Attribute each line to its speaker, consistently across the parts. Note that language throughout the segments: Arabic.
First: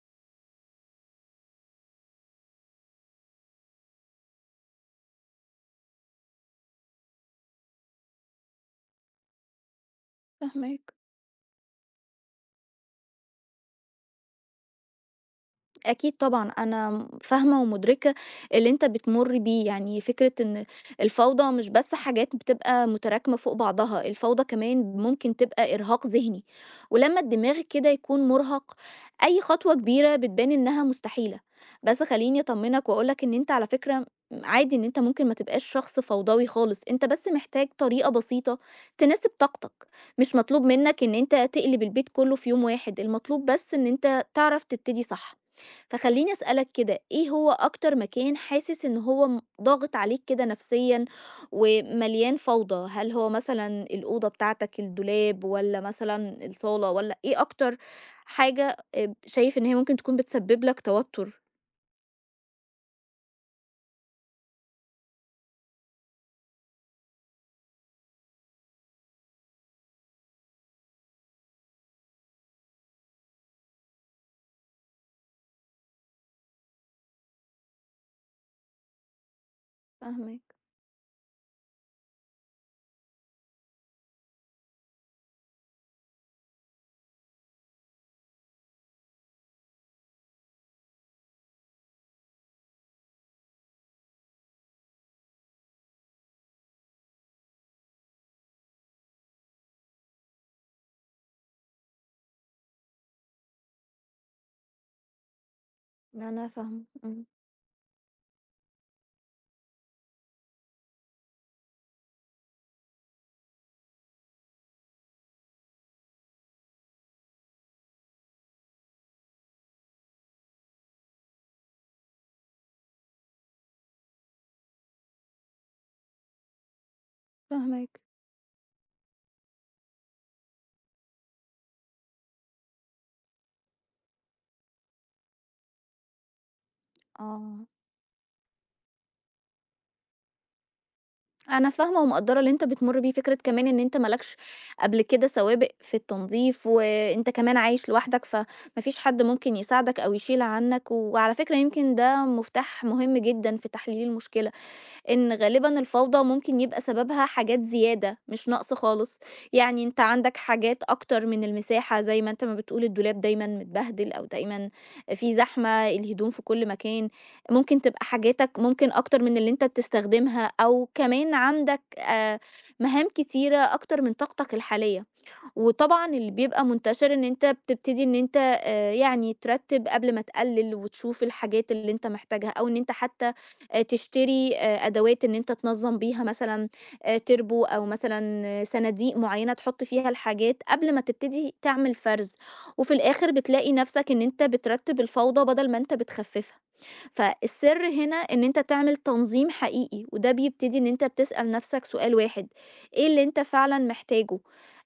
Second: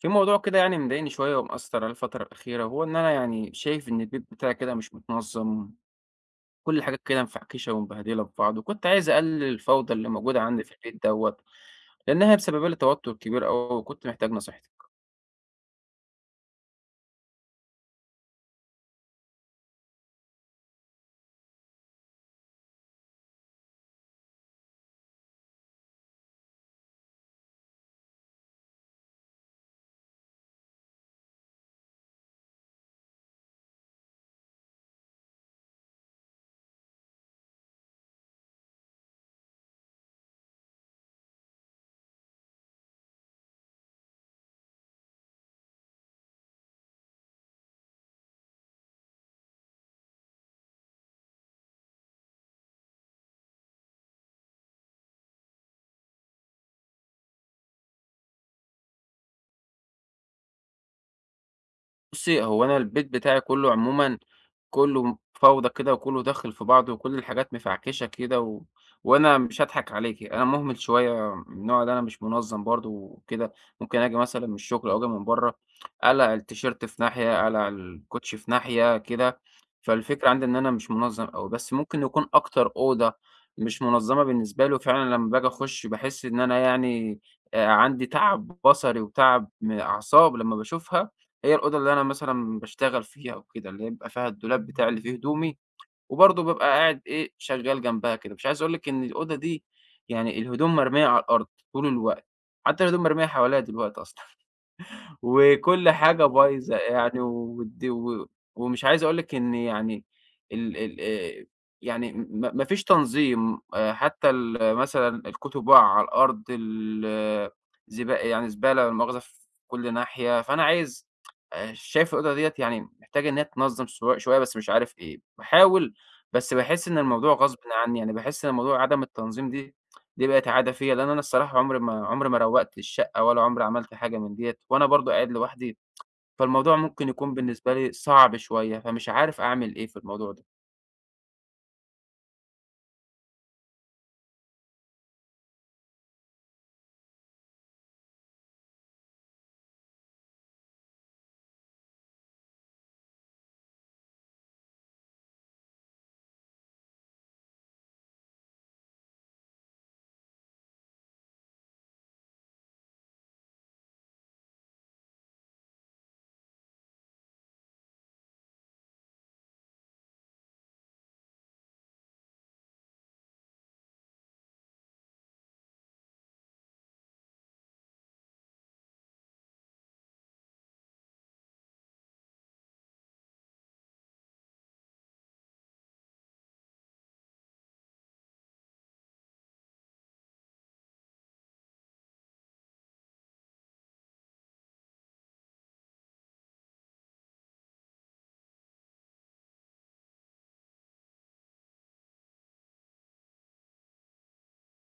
Speaker 1: في موضوع كده يعني مضايقني شوية ومأثر على الفترة الأخيرة، هو إن أنا يعني شايف إن البيت بتاعي كده مش متنظم. كل الحاجات كده مفعكشة ومبهدلة في بعض، وكنت عايز أقلل الفوضى اللي موجودة عندي في
Speaker 2: فاهماك.
Speaker 1: البيت دوت، لأنها بسبب لي توتر كبير أوي، وكنت محتاج نصيحتك.
Speaker 2: أكيد طبعًا، أنا فاهمة ومُدركة اللي أنت بتمُر بيه، يعني فكرة إن الفوضى مش بس حاجات بتبقى متراكمة فوق بعضها، الفوضى كمان ممكن تبقى إرهاق ذهني، ولمّا الدماغ كده يكون مُرهَق، أي خطوة كبيرة بتبان إنها مستحيلة، بس خلّيني أطمّنك وأقول لك إن أنت على فكرة عادي إن أنت ممكن ما تبقاش شخص فوضوي خالص، أنت بس محتاج طريقة بسيطة تناسب طاقتك، مش مطلوب منك إن أنت تقلب البيت كُلّه في يوم واحد، المطلوب بس إن أنت تعرف تبتدي صح. فخلّيني أسألك كده، إيه هو أكتر مكان حاسس إن هو ضاغط عليك كده نفسيًا ومليان فوضى؟ هل هو مثلًا الأوضة بتاعتك، الدولاب والّا مثلًا الصالة والّا إيه أكتر حاجة شايف إن هي ممكن تكون بتسبب لك توتر؟
Speaker 1: بُصّي، هو أنا البيت بتاعي كلّه عمومًا كلّه فوضى كده، وكلّه داخل في بعضه، وكل الحاجات مفعكشة كده و وأنا مش هاضحك عليكِ، أنا مهمل شوية من النوع اللي أنا مش منظّم برضه وكده. ممكن آجي مثلًا من الشغل أو آجي من برّه، أقلع التيشيرت في ناحية، أقلع الكوتشي في ناحية كده. فالفكرة عندي
Speaker 2: فاهماك،
Speaker 1: إن أنا مش منظّم أوي، بس ممكن يكون أكتر أوضة مش منظّمة بالنسبة لي. وفعلًا لمّا باجي أخُش باحس إن أنا يعني عندي تعب بصري وتعب م أعصاب لمّا باشوفها. هي الأوضة اللي أنا مثلًا باشتغل فيها وكده، اللي هي بيبقى فيها الدولاب بتاعي اللي فيه هدومي، وبرضه بابقى قاعد إيه، شغّال جنبها كده. مش عايز أقول لِك إن الأوضة دي يعني الهدوم مرمية على الأرض طول الوقت، حتى الهدوم مرمية حواليّا دلوقتي أصلًا. وكل حاجة
Speaker 2: لا، أنا
Speaker 1: بايظة
Speaker 2: فاهمة،
Speaker 1: يعني
Speaker 2: إمم،
Speaker 1: ود و ومش عايز أقول لِك إن يعني ال ال يعني ما فيش تنظيم، حتى ال مثلًا الكتب واقعة على الأرض، ال زبا يعني زبالة لا مؤاخذة في كل ناحية. فأنا عايز، شايف الأوضة ديّة يعني محتاجة إن هي تنظم شوية، بس مش عارف إيه، باحاول، بس باحس إن الموضوع غصبٍ عني.
Speaker 2: فاهماك،
Speaker 1: يعني باحس إن موضوع عدم التنظيم دي بقت عادة فيّا، لإن أنا الصراحة عمري ما روّقت الشقة ولا عمري عملت حاجة من ديّة، وأنا برضه قاعد لوحدي. فالموضوع ممكن يكون
Speaker 2: آه.
Speaker 1: بالنسبة لي صعب شوية، فمش عارف أعمل إيه في الموضوع ده.
Speaker 2: أنا فاهمة ومقدّرة اللي أنت بتمُر بيه، فكرة كمان إن أنت ما لكش قبل كده سوابق في التنضيف، وأنت كمان عايش لوحدك، فما فيش حد ممكن يساعدك أو يشيل عنّك، وعلى فكرة يمكن ده مفتاح مهم جدًا في تحليل المشكلة، إن غالبًا الفوضى ممكن يبقى سببها حاجات زيادة، مش نقص خالص، يعني أنت عندك حاجات أكتر من المساحة زي ما أنت ما بتقول الدولاب دايمًا متبهدل أو دايمًا في زحمة، الهدوم في كل مكان، ممكن تبقى حاجاتك ممكن أكتر من اللي أنت بتستخدمها أو كمان عندك مهام كتيرة أكتر من طاقتك الحالية. وطبعًا اللي بيبقى منتشر إن أنت بتبتدي إن أنت يعني ترتّب قبل ما تقلّل وتشوف الحاجات اللي أنت محتاجها، أو إن أنت حتى تشتري أدوات إن أنت تنظّم بيها مثلًا تربو أو مثلًا صناديق معيّنة تحُط فيها الحاجات قبل ما تبتدي تعمل فرز، وفي الآخر بتلاقي نَفْسك إن أنت بترتّب الفوضى بدل ما أنت بتخفّفها. فالسر هنا إن أنت تعمل تنظيم حقيقي، وده بيبتدي إن أنت بتسأل نفسك سؤال واحد، إيه اللي أنت فعلًا محتاجه؟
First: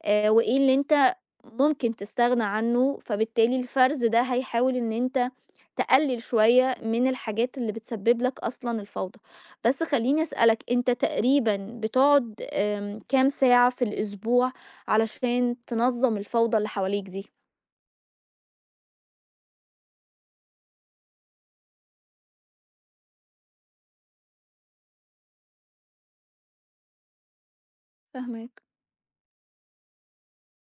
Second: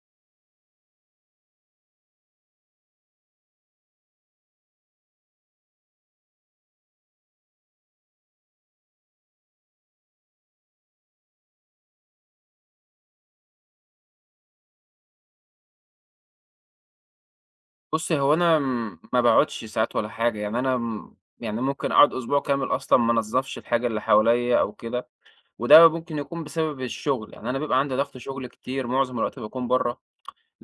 Speaker 2: وإيه اللي أنت ممكن تستغنى عنه؟ فبالتالي الفرز ده هيحاول إن أنت تقلل شوية من الحاجات اللي بتسبب لك أصلًا الفوضى. بس خلّيني أسألك، أنت تقريبًا بتقعد كام ساعة في الأسبوع علشان تنظم الفوضى اللي حواليك دي؟
Speaker 1: بُصّي، هو أنا م ما باقعدش ساعات ولا حاجة، يعني أنا م يعني ممكن أقعد أسبوع كامل أصلًا ما انضّفش الحاجة اللي حواليّا أو كده، وده ممكن يكون بسبب الشغل. يعني أنا بيبقى عندي ضغط شغل
Speaker 2: فاهماك،
Speaker 1: كتير، معظم الوقت باكون برّه.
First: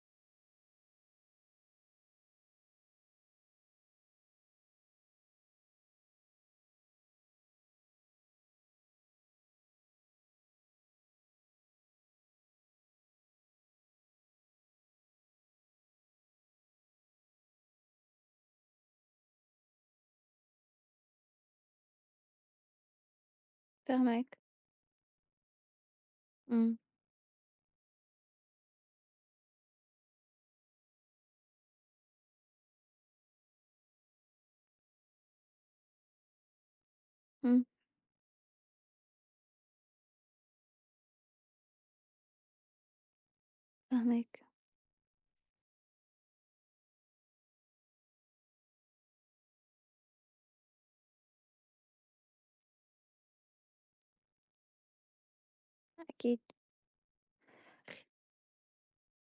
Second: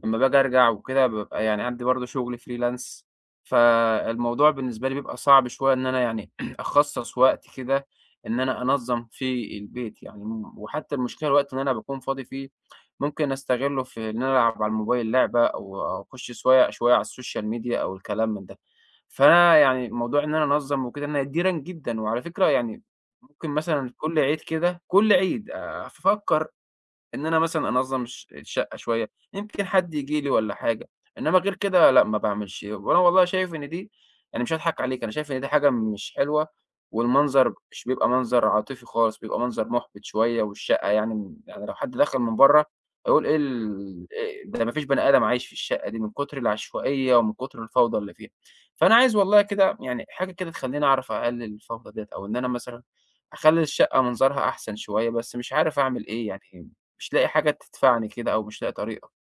Speaker 1: لمّا باجي أرجع وكده بابقى يعني عندي برضه شغل freelance، فالموضوع بالنسبة لي بيبقى صعب شوية إن أنا يعني أخصّص وقت كده إن أنا أنظّم فيه البيت يعني. م وحتى المشكلة الوقت اللي أنا باكون فاضي فيه ممكن أستغلّه في إن أنا ألعب على الموبايل لعبة، أو أخُش سوايع شوية على السوشيال ميديا أو الكلام من ده. فأنا يعني موضوع إن أنا أنظّم وكده أنا نادرًا جدًا. وعلى فكرة يعني ممكن مثلًا كل
Speaker 2: فاهماك.
Speaker 1: عيد كده كل عيد أفكّر
Speaker 2: إمم،
Speaker 1: إن أنا مثلًا أنظّم الشقة شوية، يمكن حد ييجي لي والّا حاجة. إنّما غير كده لأ ما باعملش. وأنا والله شايف إن دي يعني مش هاضحك عليك، أنا شايف إن دي حاجة مش حلوة، والمنظر
Speaker 2: إمم.
Speaker 1: مش بيبقى منظر عاطفي خالص، بيبقى منظر مُحبِط شوية. والشقة يعني لو حد دخل من برّه هيقول إيه ال
Speaker 2: فاهماك،
Speaker 1: إيه ده، ما فيش بني آدم عايش في الشقة دي من كتر العشوائية ومن كتر الفوضى اللي فيها. فأنا عايز والله كده يعني حاجة كده تخلّيني أعرف أقلل الفوضى ديّة، أو إن أنا مثلًا أخلّي الشقة منظرها أحسن شوية، بس مش عارف أعمل إيه
Speaker 2: أكيد.
Speaker 1: يعني. مش لاقي حاجة تدفعني كده، أو مش لاقي طريقة.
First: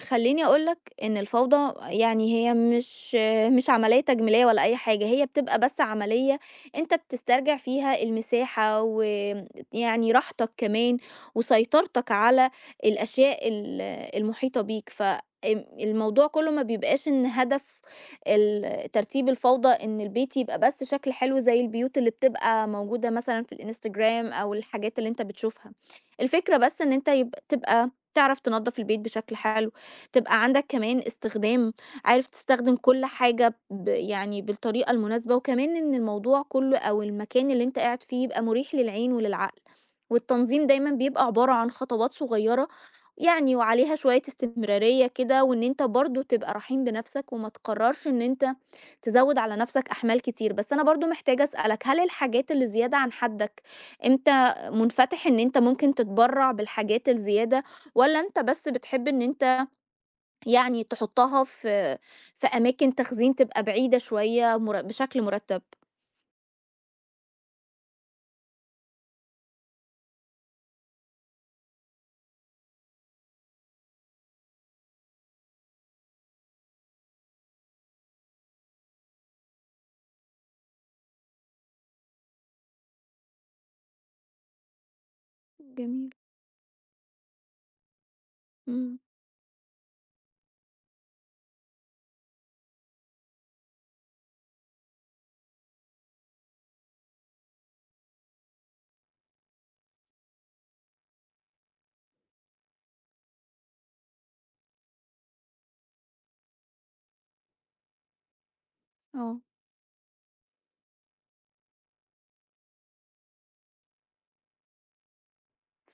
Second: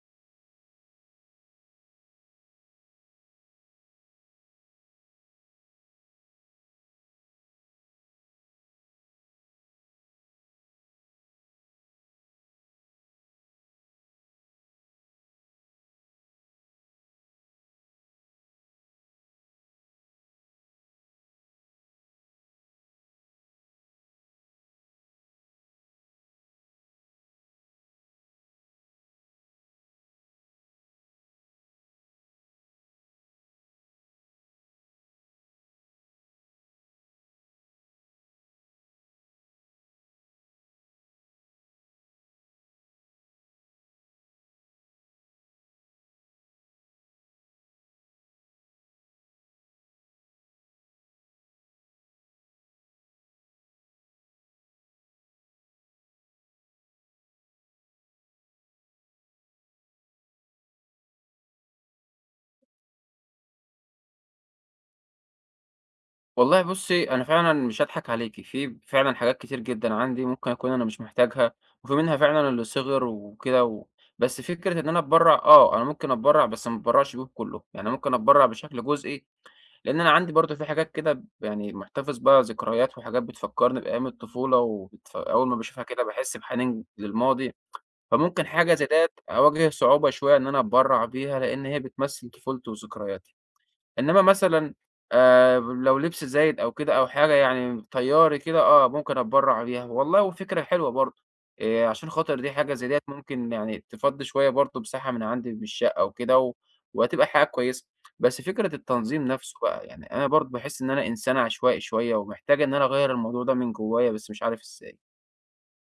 Speaker 2: خلّيني أقول لك إن الفوضى يعني هي مش عملية تجميلية ولا أي حاجة، هي بتبقى بس عملية أنت بتسترجع فيها المساحة ويعني راحتك كمان وسيطرتك على الأشياء المحيطة بيك، ف آمم، الموضوع كُلّه ما بيبقاش إن هدف ترتيب الفوضى إن البيت يبقى بس شكل حلو زي البيوت اللي بتبقى موجودة مثلًا في الإنستجرام أو الحاجات اللي أنت بتشوفها، الفكرة بس إن أنت تبقى تعرف تنضّف البيت بشكل حلو. تبقى عندك كمان استخدام عارف تستخدم كل حاجة يعني بالطريقة المناسبة، وكمان إن الموضوع كله أو المكان اللي أنت قاعد فيه يبقى مريح للعين وللعقل، والتنظيم دايمًا بيبقى عبارة عن خطوات صغيرة يعني وعليها شوية استمرارية كده، وإن أنت برضه تبقى رحيم بنفسك وما تقررش إن أنت تزوّد على نفسك أحمال كتير، بس أنا برضه محتاجة أسألك هل الحاجات اللي زيادة عن حدك أنت منفتح إن أنت ممكن تتبرّع بالحاجات الزيادة، والّا أنت بس بتحب إن أنت يعني تحطها في في أماكن تخزين تبقى بعيدة شوية بشكل مُرتّب.
Speaker 1: والله بُصّي، أنا فعلًا مش هاضحك عليكِ، في فعلًا حاجات كتير جدًا عندي ممكن أكون أنا مش محتاجها، وفي منها فعلًا اللي صِغِر وكده و بس فكرة إن أنا أتبرّع، آه، أنا ممكن أتبرّع بس ما أتبرّعش بيهم كُلّهم، يعني ممكن أتبرّع بشكل جزئي. لإن أنا عندي برضه في حاجات كده ب يعني محتفظ بيها ذكريات، وحاجات بتفكّرني بأيام الطفولة، أول ما باشوفها كده
Speaker 2: جميل،
Speaker 1: باحس بحنين للماضي. فممكن حاجة زي
Speaker 2: إمم،
Speaker 1: ديّة أواجه صعوبة شوية إن أنا أتبرّع بيها، لإن هي بتمثّل طفولتي وذكرياتي. إنما مثلًا لو لبس زايد أو كده أو حاجة يعني طياري كده آه، ممكن أتبرّع بيها، والله فكرة حلوة برضه. عشان خاطر دي حاجة زي ديّة ممكن يعني تفضّي شوية برضه مساحة من عندي من الشقة وكده و وهتبقى حاجة كويسة. بس فكرة التنظيم
Speaker 2: آه.
Speaker 1: نَفْسه بقى، يعني أنا برضه باحس إن أنا إنسان عشوائي شوية، ومحتاج إن أنا أغيّر الموضوع ده من جوّايا، بس مش عارف إزاي.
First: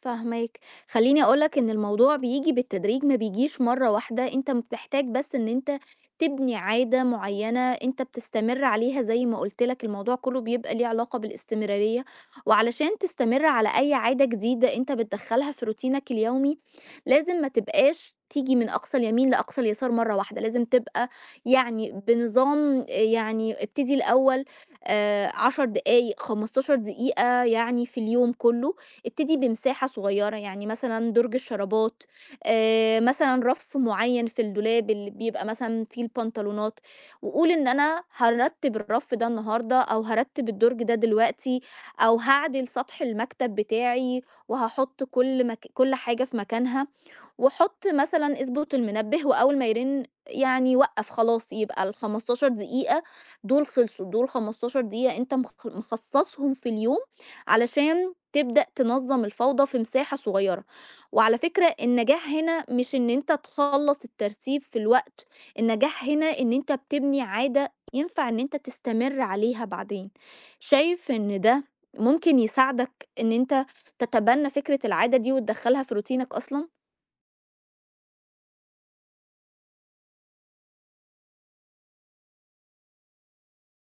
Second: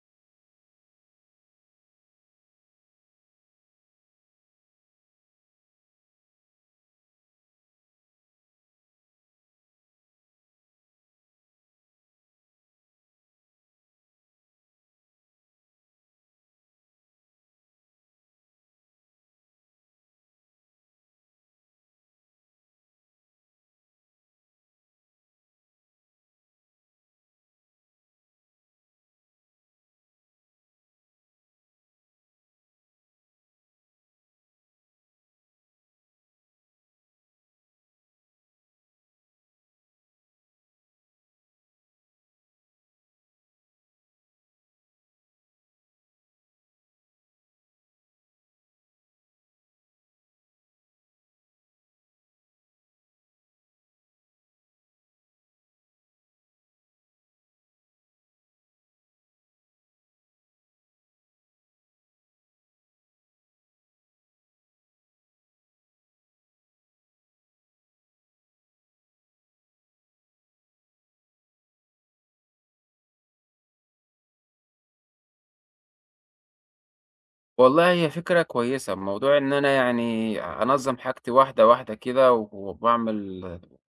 Speaker 2: فاهماك. خلّيني أقول لك إن الموضوع بييجي بالتدريج، ما بيجيش مرّة واحدة، أنت محتاج بس إن أنت تبني عادة معيّنة أنت بتستمر عليها زي ما قُلت لك الموضوع كُلّه بيبقى ليه علاقة بالاستمرارية، وعلشان تستمر على أي عادة جديدة أنت بتدخّلها في روتينك اليومي، لازم ما تبقاش تيجي من أقصى اليمين لأقصى اليسار مرّة واحدة، لازم تبقى يعني بنظام يعني ابتدي الأول 10 دقايق، 15 دقيقة يعني في اليوم كُلّه. ابتدي بمساحة صغيرة يعني مثلا درج الشرابات آه، مثلا رف معين في الدولاب اللي بيبقى مثلا فيه البنطلونات وقول ان انا هرتب الرف ده النهاردة او هرتب الدرج ده دلوقتي او هعدل سطح المكتب بتاعي وهحط كل حاجة في مكانها واحط مثلًا اضبط المنبه وأول ما يرن يعني وقّف خلاص، يبقى ال15 دقيقة دول خلصوا، دول 15 دقيقة أنت مخصصهم في اليوم علشان تبدأ تنظم الفوضى في مساحة صغيرة، وعلى فكرة النجاح هنا مش إن أنت تخلّص الترتيب في الوقت، النجاح هنا إن أنت بتبني عادة ينفع إن أنت تستمر عليها بعدين، شايف إن ده ممكن يساعدك إن أنت تتبنى فكرة العادة دي وتدخّلها في روتينك أصلًا؟
Speaker 1: والله هي فكرة كويسة، موضوع إن أنا يعني أنظّم حاجتي واحدة، واحدة كده و وباعمل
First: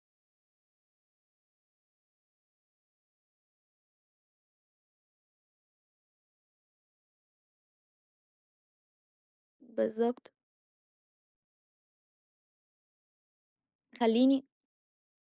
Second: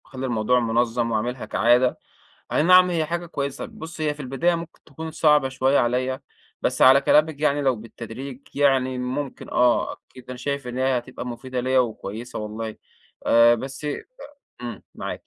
Speaker 1: أخلّي الموضوع منظّم وأعملها كعادة، أي نعم هي حاجة كويسة. بُصّ، هي في البداية ممكن تكون صعبة شوية عليّا، بس على كلامِك يعني لو بالتدريج يعني ممكن آه، أكيد
Speaker 2: بالضبط.
Speaker 1: أنا شايف إن هي هتبقى مفيدة ليّا وكويسة والله. بس،
Speaker 2: خلّيني
Speaker 1: معاكِ.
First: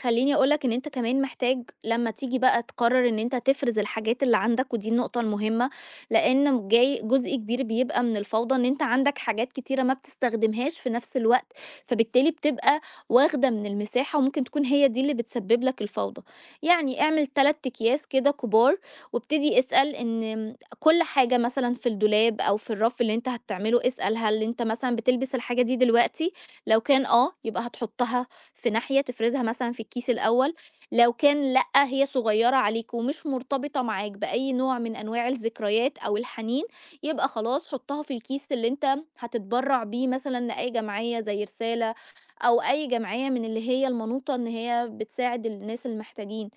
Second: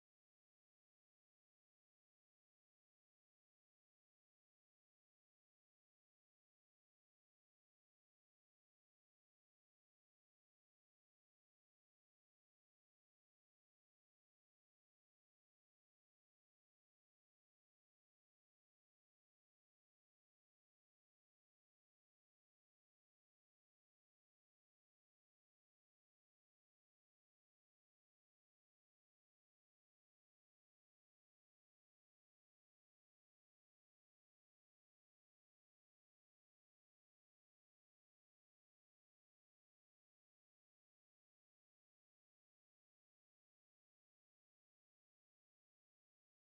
Speaker 2: خلّيني أقول لك إن أنت كمان محتاج لمّا تيجي بقى تقرر إن أنت تفرز الحاجات اللي عندك ودي النقطة المهمة، لإن جاي جزء كبير بيبقى من الفوضى إن أنت عندك حاجات كتيرة ما بتستخدمهاش في نفس الوقت، فبالتالي بتبقى واخدة من المساحة وممكن تكون هي دي اللي بتسبب لك الفوضى. يعني اعمل 3 أكياس كده كبار وابتدي اسأل إن كل حاجة مثلًا في الدولاب أو في الرف اللي أنت هتعمله اسأل هل أنت مثلًا بتلبس الحاجة دي دلوقتي؟ لو كان آه، يبقى هتحطها في ناحية تفرزها مثلًا في الكيس الأول، لو كان لأ هي صغيّرة عليك ومش مرتبطة معاك بأي نوع من أنواع الذكريات أو الحنين، يبقى خلاص حُطّها في الكيس اللي أنت هتتبرّع بيه مثلًا لأي جمعية زي رسالة أو أي جمعية من اللي هي المنوطة إن هي بتساعد الناس المحتاجين.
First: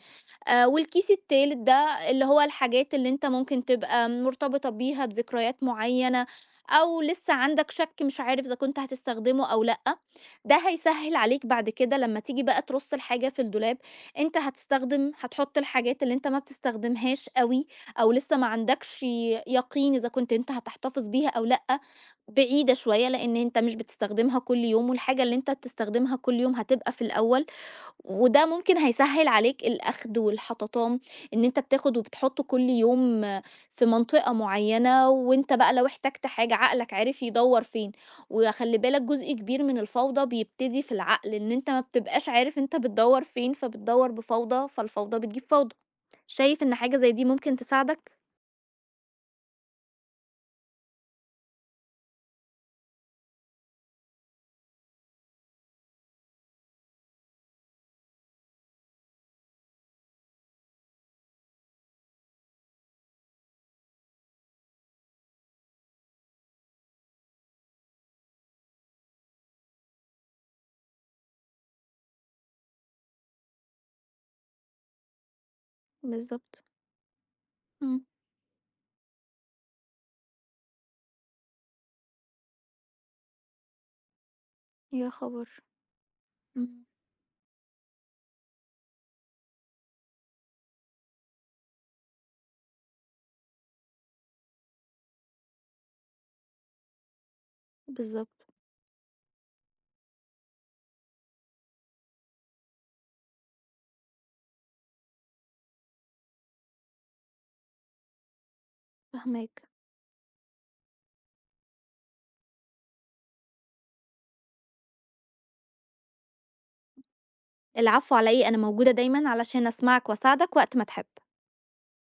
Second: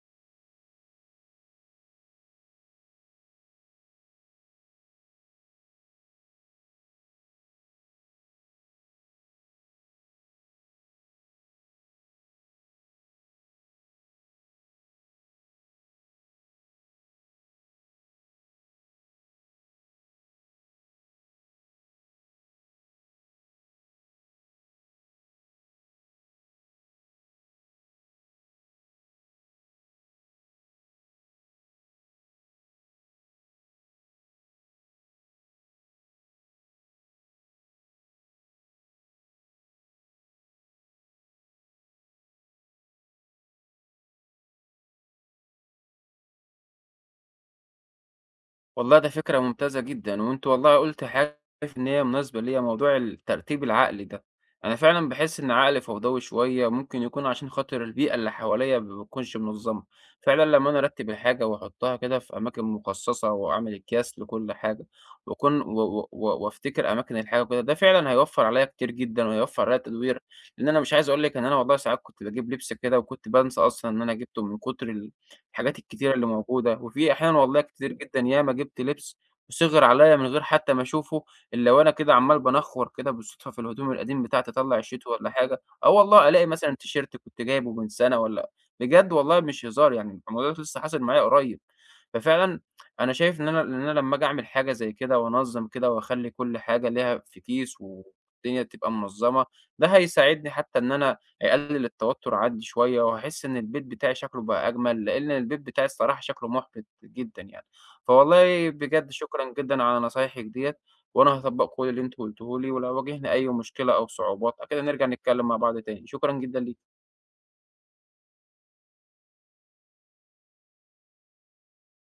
Speaker 2: والكيس التالت ده اللي هو الحاجات اللي أنت ممكن تبقى مرتبطة بيها بذكريات معيّنة، أو لسه عندك شَك مش عارف إذا كنت هتستخدمه أو لأ، ده هيسهّل عليك بعد كده لمّا تيجي بقى ترُص الحاجة في الدولاب، أنت هتستخدم هتحُط الحاجات اللي أنت ما بتستخدمهاش أوي، أو لسه ما عندكش يقين إذا كنت أنت هتحتفظ بيها أو لأ، بعيدة شوية لإن أنت مش بتستخدمها كل يوم، والحاجة اللي أنت بتستخدمها كل يوم هتبقى في الأول. وده ممكن هيسهّل عليك الأخد والحططام، إن أنت بتاخد وبتحُط كل يوم في منطقة معيّنة، وأنت بقى لو احتجت حاجة عقلك عرف يدوّر فين، وخلّي بالك جزء كبير من الفوضى بيبتدي في العقل، إن أنت ما بتبقاش عارف أنت بتدوّر فين، فبتدوّر بفوضى، فالفوضى بتجيب فوضى. شايف إن حاجة زي دي ممكن تساعدك؟
Speaker 1: والله ده فكرة ممتازة جدًا، وأنت والله قُلت حاجة شايف إن هي مناسبة ليّا، موضوع الترتيب العقلي ده. أنا فعلًا باحس إن عقلي فوضوي شوية، ممكن يكون عشان خاطر البيئة اللي حواليّا ما بتكونش منظمة. فعلًا لمّا أنا أرتب الحاجة وأحطها كده في أماكن مخصصة، وأعمل أكياس لكل حاجة، وأكون و و و وأفتكر أماكن الحاجة وكده، ده فعلًا هيوفّر عليّا كتير جدًا، وهيوفّر عليّا تدوير. لإن أنا مش عايز أقول لِك إن أنا والله ساعات كنت باجيب لبس كده، وكنت بانسى أصلًا إن أنا جبته من كتر الحاجات الكتيرة اللي
Speaker 2: بالضبط.
Speaker 1: موجودة. وفي أحيانا والله كتير
Speaker 2: إمم.
Speaker 1: جدًا ياما جِبت لبس وصِغِر عليَّ من غير حتى ما أشوفه، إلا وأنا كده عمّال بانخّور كده بالصدفة في الهدوم القديم بتاعتي أطلّع الشيت
Speaker 2: يا
Speaker 1: والّا حاجة،
Speaker 2: خبر!
Speaker 1: آه والله ألاقي مثلًا
Speaker 2: إمم.
Speaker 1: تيشيرت كنت جايبه من سَنة والّا بجد والله مش هزار، يعني الموضوع ده لسه حاصل معايا قريب. ففعلًا أنا شايف إن أنا إن أنا لمّا آجي أعمل حاجة زي كده وأنظّم كده وأخلّي كل حاجة ليها في كيس،
Speaker 2: بالضبط،
Speaker 1: والدنيا تبقى منظّمة، ده هيساعدني، حتى إن أنا هيقلل التوتر عندي شوية، وهاحس إن البيت بتاعي شكله بقى أجمل، لإن البيت بتاعي الصراحة شكله مُحبِط جدًا يعني. فوالله بجد شكرًا
Speaker 2: فاهماك.
Speaker 1: جدًا على نصايحِك ديّة، وأنا هاطبّق كل اللي أنتِ قُلتيه لي، ولو واجهنا أي مشكلة أو صعوبات أكيد هنرجع نتكلّم مع بعض تاني، شكرًا جدًا ليكِ.
Speaker 2: العفو على إيه، أنا موجودة دايمًا علشان أسمعك وأساعدك وقت ما تحب.